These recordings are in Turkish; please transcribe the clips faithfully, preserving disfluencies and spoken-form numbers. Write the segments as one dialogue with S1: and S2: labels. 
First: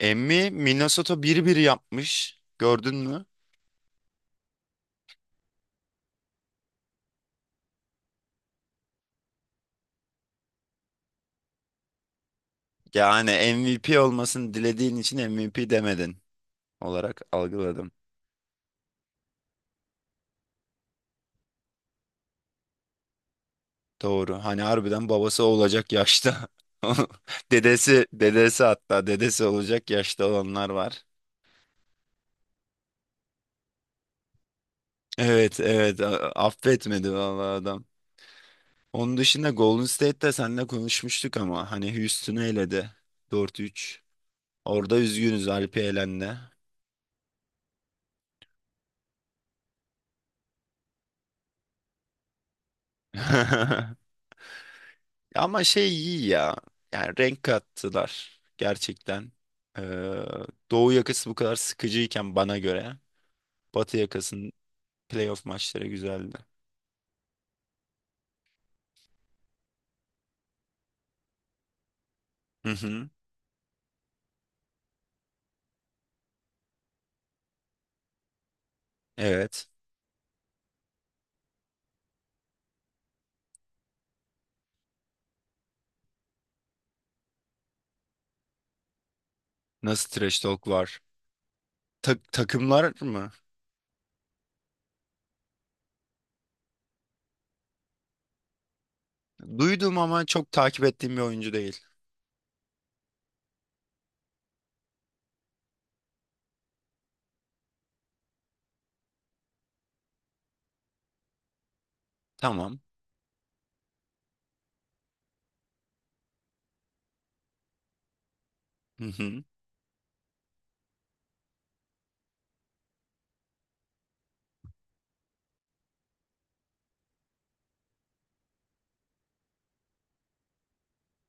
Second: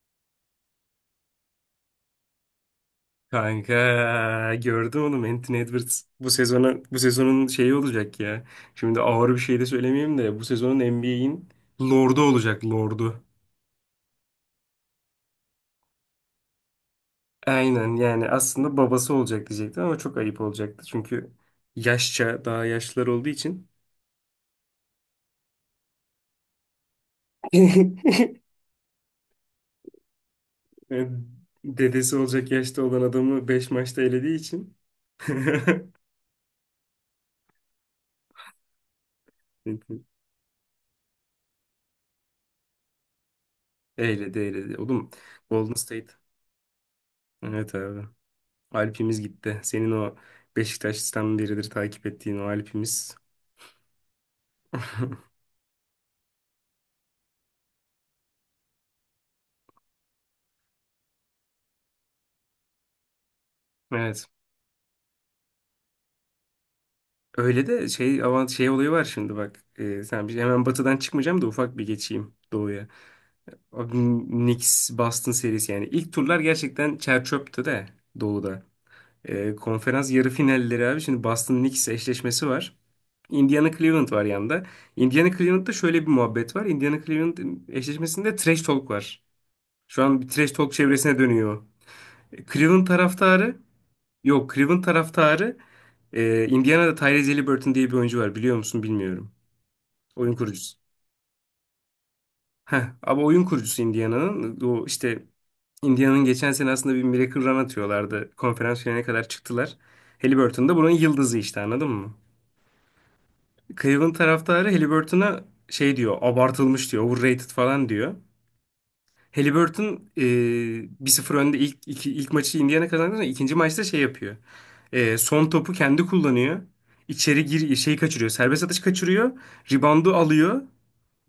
S1: Emmi Minnesota bir bir yapmış. Gördün mü?
S2: Kanka gördüm onu Anthony Edwards bu sezona bu sezonun şeyi olacak ya. Şimdi ağır bir şey de söylemeyeyim de bu sezonun N B A'in lordu olacak lordu.
S1: Yani M V P olmasını dilediğin için M V P demedin olarak algıladım.
S2: Aynen yani aslında babası olacak diyecektim ama çok ayıp olacaktı. Çünkü yaşça daha yaşlılar olduğu için
S1: Doğru. Hani harbiden babası olacak yaşta. Dedesi, dedesi hatta dedesi olacak yaşta olanlar var.
S2: dedesi olacak yaşta olan adamı beş maçta elediği için
S1: Evet, evet. A- Affetmedi vallahi adam. Onun dışında Golden State'te seninle konuşmuştuk ama hani Houston'ı eledi dört üç.
S2: eyledi eyledi.
S1: Orada
S2: Oğlum
S1: üzgünüz,
S2: Golden
S1: Alpi
S2: State.
S1: elendi.
S2: Evet abi. Alp'imiz gitti. Senin o Beşiktaş'tan beridir takip ettiğin o Alp'imiz.
S1: Ama şey iyi ya. Yani renk kattılar gerçekten. Ee, Doğu yakası bu kadar sıkıcıyken bana göre Batı
S2: Evet.
S1: yakasının playoff maçları güzeldi.
S2: Öyle de şey avant şey olayı var şimdi bak. Ee, sen bir, hemen batıdan çıkmayacağım da ufak bir geçeyim
S1: Hı
S2: doğuya.
S1: hı.
S2: Abi, Knicks Boston serisi yani ilk turlar gerçekten çer çöptü de doğuda. Ee,
S1: Evet.
S2: konferans yarı finalleri abi, şimdi Boston Knicks eşleşmesi var. Indiana Cleveland var yanında. Indiana Cleveland'da şöyle bir muhabbet var. Indiana Cleveland eşleşmesinde trash talk var. Şu
S1: Nasıl
S2: an bir
S1: trash
S2: trash
S1: talk
S2: talk
S1: var?
S2: çevresine dönüyor.
S1: Ta-
S2: Cleveland
S1: takımlar mı?
S2: taraftarı Yok, Cleveland taraftarı, e, Indiana'da Tyrese Haliburton diye bir oyuncu var, biliyor musun bilmiyorum.
S1: Duydum ama
S2: Oyun
S1: çok
S2: kurucusu.
S1: takip ettiğim bir oyuncu değil.
S2: Heh, ama oyun kurucusu Indiana'nın. O işte Indiana'nın geçen sene aslında bir miracle run atıyorlardı. Konferans finaline kadar çıktılar. Haliburton da bunun yıldızı işte, anladın mı?
S1: Tamam.
S2: Cleveland taraftarı Haliburton'a şey diyor, abartılmış diyor, overrated falan diyor.
S1: Hı hı.
S2: Halliburton e, bir sıfır önde, ilk, iki, ilk maçı Indiana kazandı ama ikinci maçta şey yapıyor. E, son topu kendi kullanıyor. İçeri gir şeyi kaçırıyor. Serbest atış kaçırıyor. Reboundu alıyor.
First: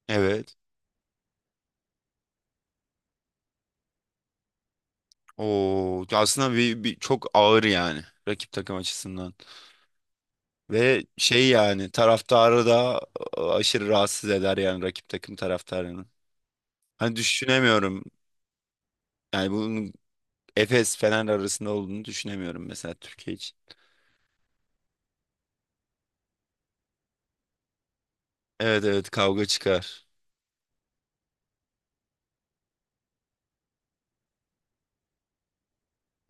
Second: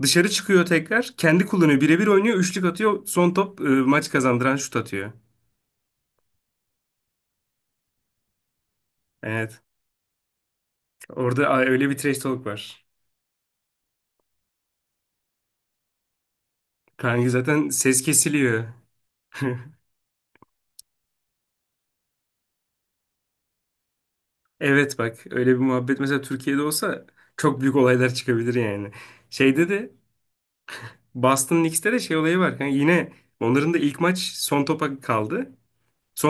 S2: Dışarı
S1: Evet.
S2: çıkıyor tekrar. Kendi kullanıyor. Birebir oynuyor. Üçlük atıyor. Son top e, maç kazandıran şut atıyor.
S1: O aslında bir, bir çok ağır yani rakip takım açısından.
S2: Evet.
S1: Ve şey
S2: Orada a, öyle
S1: yani
S2: bir trash talk
S1: taraftarı
S2: var.
S1: da e, aşırı rahatsız eder yani rakip takım taraftarını. Hani
S2: Kanka zaten ses
S1: düşünemiyorum.
S2: kesiliyor.
S1: Yani bunun Efes Fener arasında olduğunu düşünemiyorum mesela Türkiye için.
S2: Evet bak, öyle bir muhabbet mesela Türkiye'de olsa çok büyük olaylar çıkabilir
S1: Evet
S2: yani.
S1: evet, kavga
S2: Şeyde de
S1: çıkar.
S2: Boston Knicks'te de şey olayı var, kanka. Yine onların da ilk maç son topa kaldı.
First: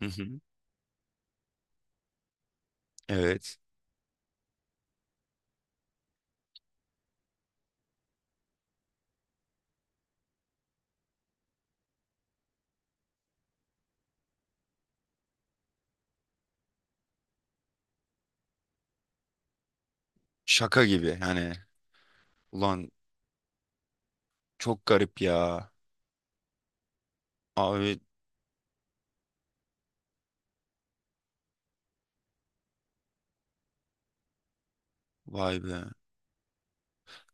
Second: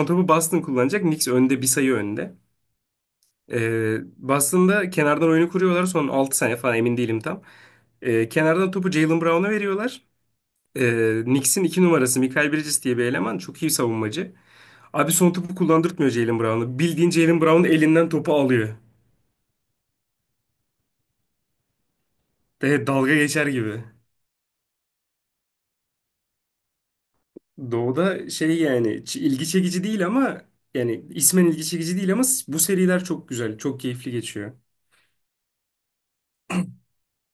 S1: Hı
S2: topu
S1: hı.
S2: Boston kullanacak. Knicks önde, bir sayı önde.
S1: Evet.
S2: Ee, Boston'da kenardan oyunu kuruyorlar. Son altı saniye falan, emin değilim tam. Ee, kenardan topu Jaylen Brown'a veriyorlar. Ee, Knicks'in iki numarası Mikal Bridges diye bir eleman. Çok iyi savunmacı. Abi son topu kullandırtmıyor Jaylen Brown'a. Bildiğin Jaylen Brown elinden topu alıyor.
S1: Şaka gibi hani.
S2: De,
S1: Ulan
S2: dalga geçer gibi.
S1: çok garip ya. Abi
S2: Doğu'da şey, yani ç- ilgi çekici değil ama, yani ismen ilgi çekici değil ama s- bu seriler çok güzel, çok keyifli geçiyor.
S1: vay be.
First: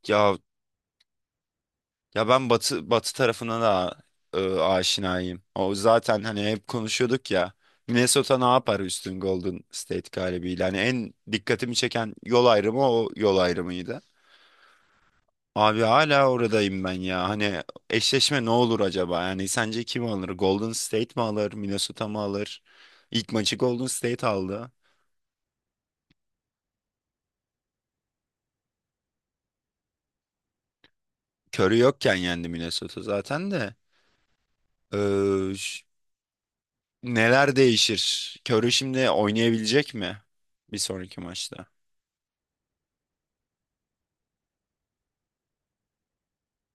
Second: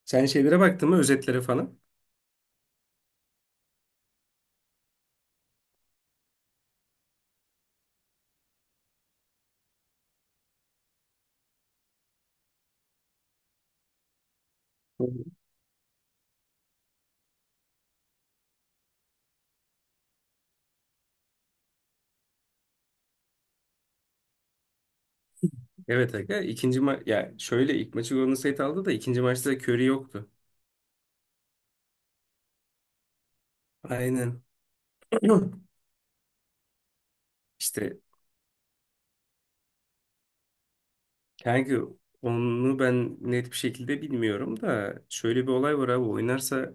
S2: Sen
S1: Ya
S2: şeylere baktın mı, özetlere falan?
S1: ya ben Batı Batı tarafına da e, aşinayım. O zaten hani hep konuşuyorduk ya. Minnesota ne yapar üstün Golden State galibiyle? Hani en dikkatimi çeken yol ayrımı o yol ayrımıydı.
S2: Evet.
S1: Abi hala oradayım ben ya. Hani eşleşme ne olur acaba? Yani sence kim alır? Golden State mi alır? Minnesota mı alır? İlk maçı Golden State aldı.
S2: Evet aga, ikinci ma ya şöyle, ilk maçı Golden State aldı da ikinci maçta Curry yoktu.
S1: Curry yokken yendi Minnesota zaten de.
S2: Aynen.
S1: Ee, ş- neler
S2: İşte
S1: değişir? Curry şimdi oynayabilecek mi? Bir sonraki maçta.
S2: kanka, onu ben net bir şekilde bilmiyorum da şöyle bir olay var abi, oynarsa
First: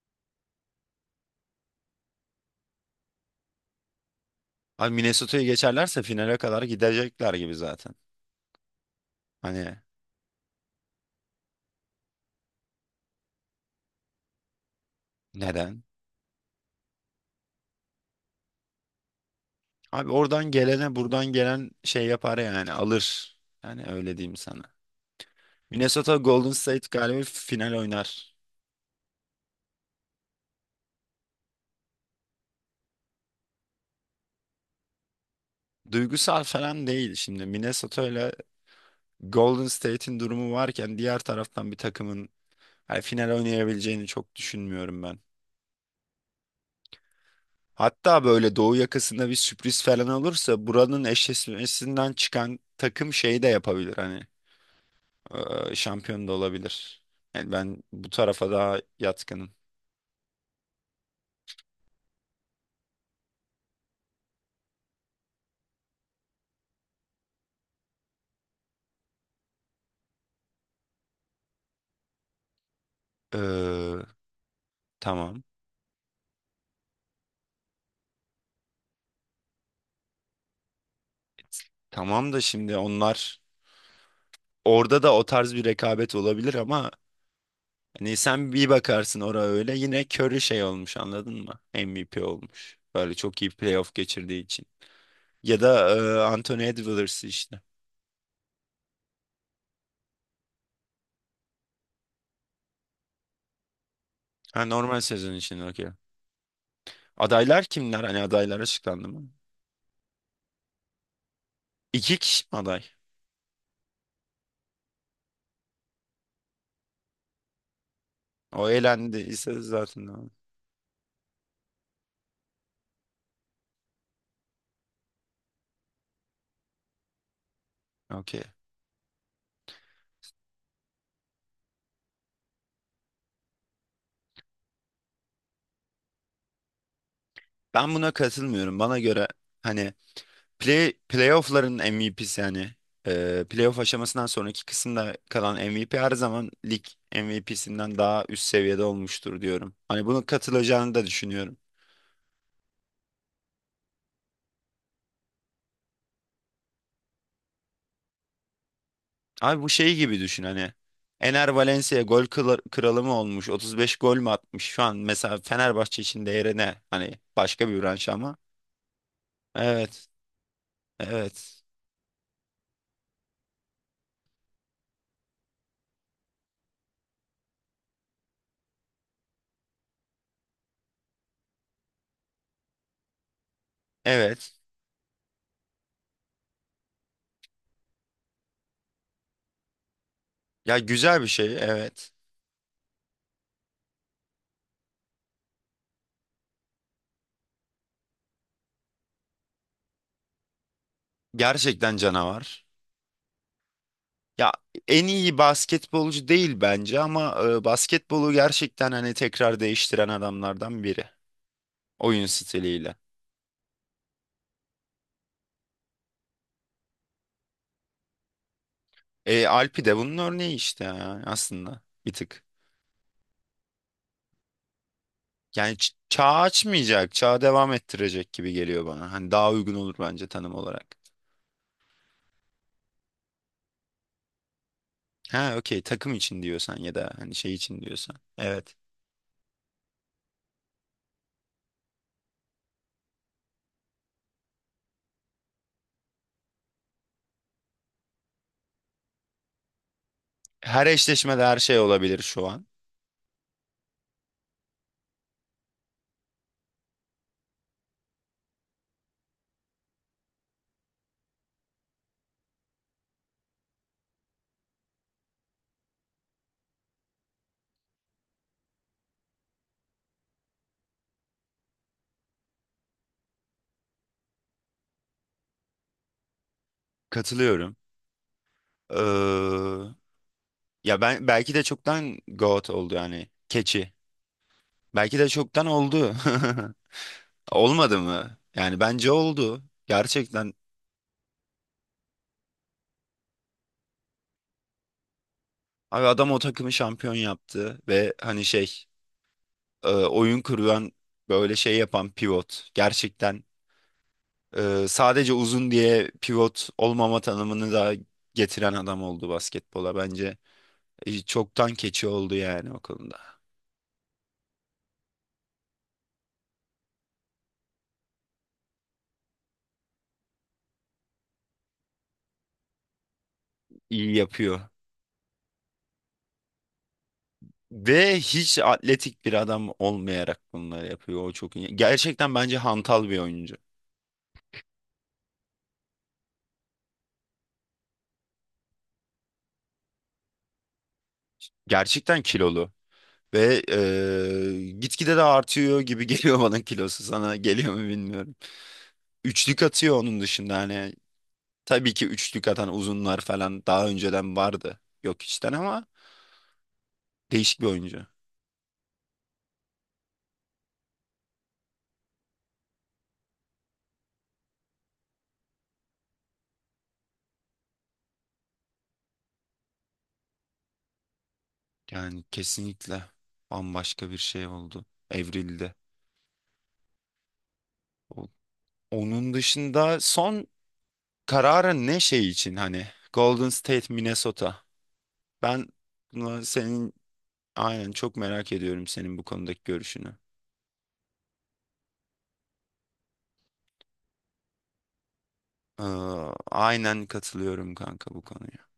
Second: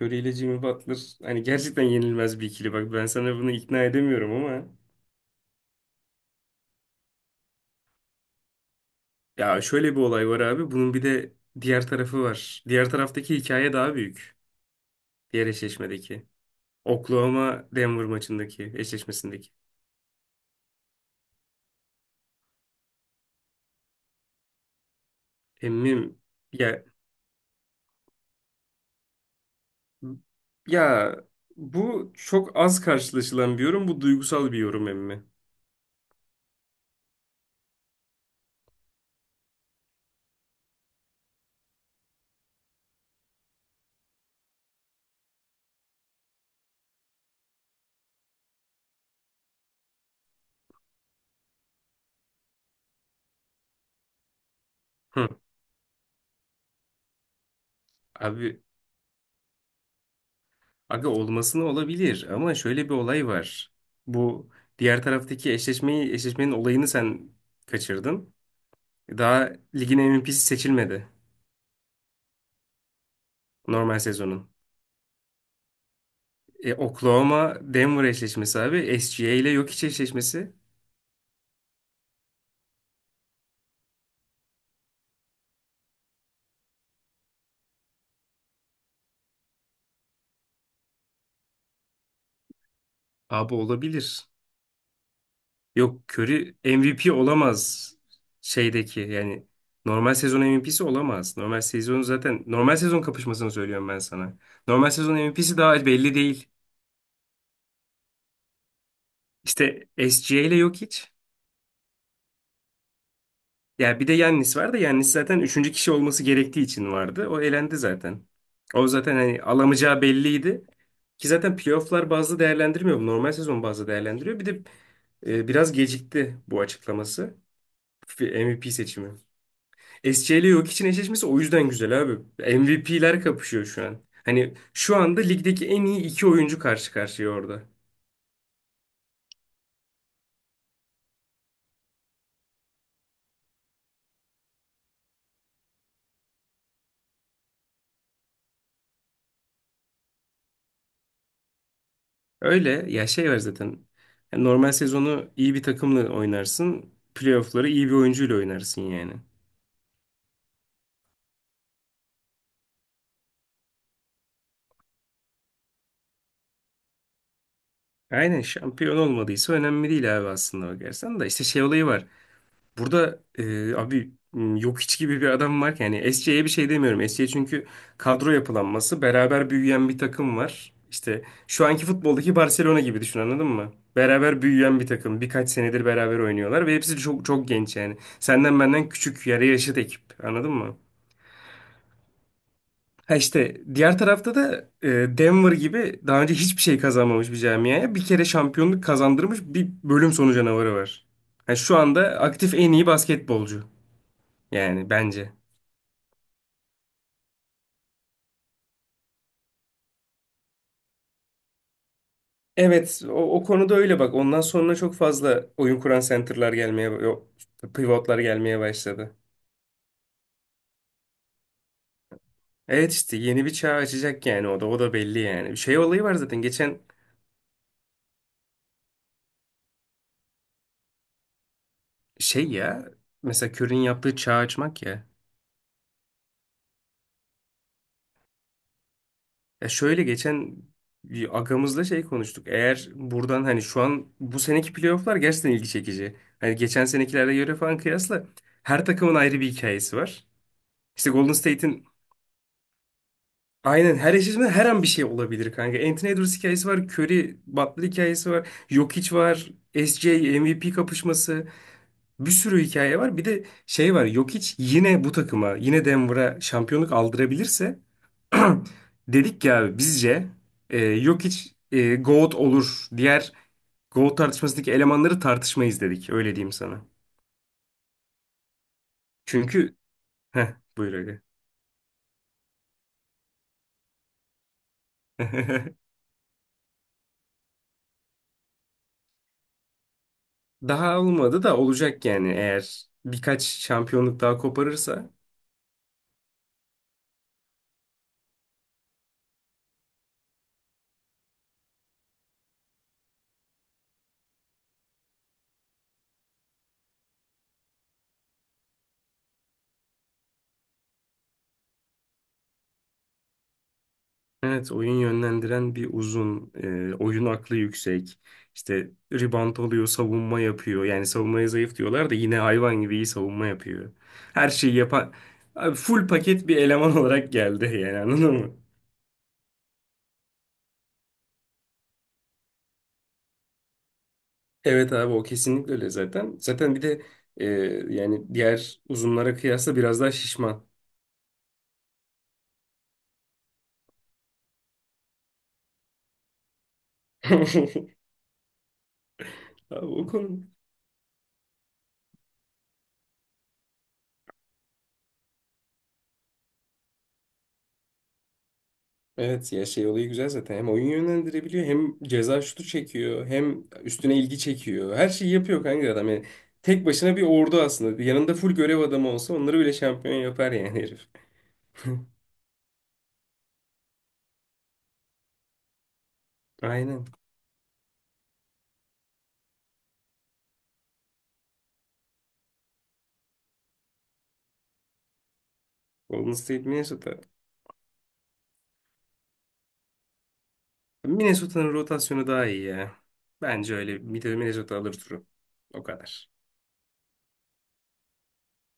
S2: Curry ile Jimmy Butler hani gerçekten yenilmez bir ikili, bak ben sana bunu ikna edemiyorum ama.
S1: Abi Minnesota'yı geçerlerse finale kadar gidecekler gibi zaten.
S2: Ya
S1: Hani
S2: şöyle bir olay var abi. Bunun bir de diğer tarafı var. Diğer taraftaki hikaye daha büyük. Diğer
S1: neden?
S2: eşleşmedeki. Oklahoma Denver maçındaki eşleşmesindeki.
S1: Abi oradan gelene buradan gelen şey yapar yani alır. Yani öyle diyeyim sana. Minnesota
S2: Emmim
S1: Golden
S2: ya
S1: State galiba final oynar.
S2: ya bu çok az karşılaşılan bir yorum. Bu duygusal bir yorum emmi.
S1: Duygusal falan değil şimdi. Minnesota ile Golden State'in durumu varken diğer taraftan bir takımın hani final oynayabileceğini çok düşünmüyorum ben. Hatta böyle doğu yakasında bir sürpriz falan olursa buranın eşleşmesinden çıkan takım şeyi de yapabilir hani
S2: Hı.
S1: eee, şampiyon da olabilir. Yani ben bu tarafa
S2: Abi
S1: daha yatkınım.
S2: aga, olmasına olabilir ama şöyle bir olay var. Bu diğer taraftaki eşleşmeyi eşleşmenin olayını sen kaçırdın. Daha ligin M V P'si seçilmedi, normal
S1: Eee,
S2: sezonun.
S1: tamam.
S2: E, Oklahoma Denver eşleşmesi abi. S G A ile Jokic eşleşmesi.
S1: Tamam da şimdi onlar orada da o tarz bir rekabet olabilir ama hani sen bir bakarsın oraya öyle yine Curry şey olmuş anladın mı? M V P olmuş. Böyle çok iyi
S2: Abi
S1: playoff
S2: olabilir.
S1: geçirdiği için. Ya da
S2: Yok,
S1: e,
S2: Curry
S1: Anthony
S2: M V P
S1: Edwards işte.
S2: olamaz, şeydeki yani normal sezon M V P'si olamaz. Normal sezon, zaten normal sezon kapışmasını söylüyorum ben sana.
S1: Ha,
S2: Normal
S1: normal
S2: sezon
S1: sezon
S2: M V P'si
S1: için okey.
S2: daha belli değil.
S1: Adaylar kimler? Hani adaylar açıklandı mı?
S2: İşte S G A ile Jokic.
S1: İki kişi mi aday?
S2: Ya bir de Yannis var da, Yannis zaten üçüncü kişi olması gerektiği için vardı. O elendi zaten.
S1: O
S2: O zaten hani
S1: elendiyse
S2: alamayacağı
S1: zaten
S2: belliydi. Ki zaten playofflar bazı değerlendirmiyor, bu normal sezon bazı değerlendiriyor. Bir de e, biraz gecikti bu açıklaması. F-
S1: okey.
S2: M V P seçimi. S C ile Jokic'in eşleşmesi o yüzden güzel abi. M V P'ler kapışıyor şu an. Hani şu anda ligdeki en iyi iki oyuncu karşı karşıya orada.
S1: Ben buna katılmıyorum. Bana göre hani Play, playoff'ların M V P'si yani. Ee, playoff aşamasından sonraki kısımda kalan M V P her zaman lig M V P'sinden daha üst seviyede olmuştur diyorum. Hani bunu katılacağını da düşünüyorum.
S2: Öyle ya, şey var zaten. Yani normal sezonu iyi bir takımla oynarsın, playoff'ları iyi bir oyuncuyla oynarsın yani.
S1: Abi bu şey gibi düşün hani. Ener Valencia gol kıla- kralı mı olmuş? otuz beş gol mü atmış? Şu an mesela Fenerbahçe için değeri ne? Hani başka bir branş ama.
S2: Aynen, şampiyon olmadıysa önemli
S1: Evet.
S2: değil abi, aslında bakarsan da, işte
S1: Evet.
S2: şey olayı var. Burada e, abi m, yok hiç gibi bir adam var ki. Yani S C'ye bir şey demiyorum. S C çünkü kadro yapılanması beraber büyüyen bir takım var. İşte şu anki futboldaki Barcelona gibi düşün, anladın mı? Beraber
S1: Evet.
S2: büyüyen bir takım. Birkaç senedir beraber oynuyorlar ve hepsi çok çok genç yani. Senden benden küçük yarı yaşıt ekip, anladın mı?
S1: Ya güzel bir şey. Evet.
S2: Ha işte diğer tarafta da e, Denver gibi daha önce hiçbir şey kazanmamış bir camiaya bir kere şampiyonluk kazandırmış bir bölüm sonu canavarı var. Yani şu
S1: Gerçekten
S2: anda aktif
S1: canavar.
S2: en iyi basketbolcu
S1: Ya
S2: yani
S1: en
S2: bence.
S1: iyi basketbolcu değil bence ama e, basketbolu gerçekten hani tekrar değiştiren adamlardan biri oyun stiliyle.
S2: Evet o, o konuda öyle, bak ondan sonra çok fazla oyun kuran center'lar gelmeye, yok, pivotlar gelmeye başladı.
S1: E, Alpi de bunun örneği işte ya, aslında bir tık.
S2: Evet işte yeni bir çağ açacak yani, o da o da belli yani.
S1: Yani
S2: Şey
S1: ç-
S2: olayı var
S1: çağ
S2: zaten geçen.
S1: açmayacak, çağı devam ettirecek gibi geliyor bana. Hani daha uygun olur bence tanım olarak.
S2: Şey ya, mesela Curry'in yaptığı çağ açmak ya.
S1: Ha okey, takım için diyorsan ya da hani şey için diyorsan. Evet.
S2: Ya şöyle, geçen bir agamızla şey konuştuk. Eğer buradan hani, şu an bu seneki playofflar gerçekten ilgi çekici. Hani geçen senekilerle göre falan kıyasla her takımın ayrı bir hikayesi var.
S1: Her
S2: İşte Golden
S1: eşleşmede her şey
S2: State'in
S1: olabilir şu an.
S2: aynen, her eşleşmede her an bir şey olabilir kanka. Anthony Edwards hikayesi var, Curry, Butler hikayesi var, Jokic var, S J M V P kapışması. Bir sürü hikaye var. Bir de şey var. Jokic yine bu takıma, yine Denver'a şampiyonluk aldırabilirse dedik ya bizce e, Jokic e, goat olur. Diğer goat tartışmasındaki elemanları tartışmayız dedik. Öyle diyeyim sana.
S1: Katılıyorum. Ee,
S2: Çünkü heh, buyur
S1: ya
S2: aga.
S1: ben belki de çoktan GOAT oldu yani keçi. Belki de çoktan oldu. Olmadı mı? Yani bence oldu. Gerçekten.
S2: Daha olmadı da olacak yani, eğer birkaç şampiyonluk daha koparırsa.
S1: Abi adam o takımı şampiyon yaptı ve hani şey e, oyun kuruyan böyle şey yapan pivot. Gerçekten e, sadece uzun diye pivot olmama tanımını da getiren adam oldu basketbola. Bence e, çoktan keçi oldu yani o konuda.
S2: Evet, oyun yönlendiren bir uzun, e, oyun aklı yüksek. İşte rebound oluyor, savunma yapıyor. Yani savunmaya zayıf diyorlar da yine hayvan gibi iyi savunma yapıyor.
S1: İyi
S2: Her
S1: yapıyor.
S2: şeyi yapan, abi full paket bir eleman olarak geldi yani,
S1: Ve
S2: anladın mı?
S1: hiç atletik bir adam olmayarak bunları yapıyor. O çok iyi. Gerçekten bence hantal bir oyuncu.
S2: Evet abi o kesinlikle öyle zaten. Zaten bir de e, yani diğer uzunlara kıyasla biraz daha şişman.
S1: Gerçekten kilolu. Ve eee gitgide de artıyor gibi geliyor bana kilosu, sana geliyor mu bilmiyorum. Üçlük
S2: Abi
S1: atıyor
S2: o
S1: onun
S2: konu.
S1: dışında hani tabii ki üçlük atan uzunlar falan daha önceden vardı. Yok içten ama değişik bir oyuncu.
S2: Evet ya, şey olayı güzel zaten. Hem oyun yönlendirebiliyor, hem ceza şutu çekiyor, hem üstüne ilgi çekiyor. Her şeyi yapıyor kanka, adam yani. Tek başına bir ordu aslında. Yanında full görev adamı olsa onları bile şampiyon yapar yani herif.
S1: Yani kesinlikle bambaşka bir şey oldu. Evrildi.
S2: Aynen.
S1: O- Onun dışında son kararın ne şey için hani Golden State Minnesota. Ben
S2: Golden
S1: buna
S2: State
S1: senin
S2: Minnesota.
S1: aynen çok merak ediyorum senin bu konudaki görüşünü.
S2: Minnesota'nın rotasyonu daha iyi ya. Bence öyle. Bir de Minnesota alır turu. O
S1: Ee,
S2: kadar.
S1: aynen katılıyorum kanka bu konuya.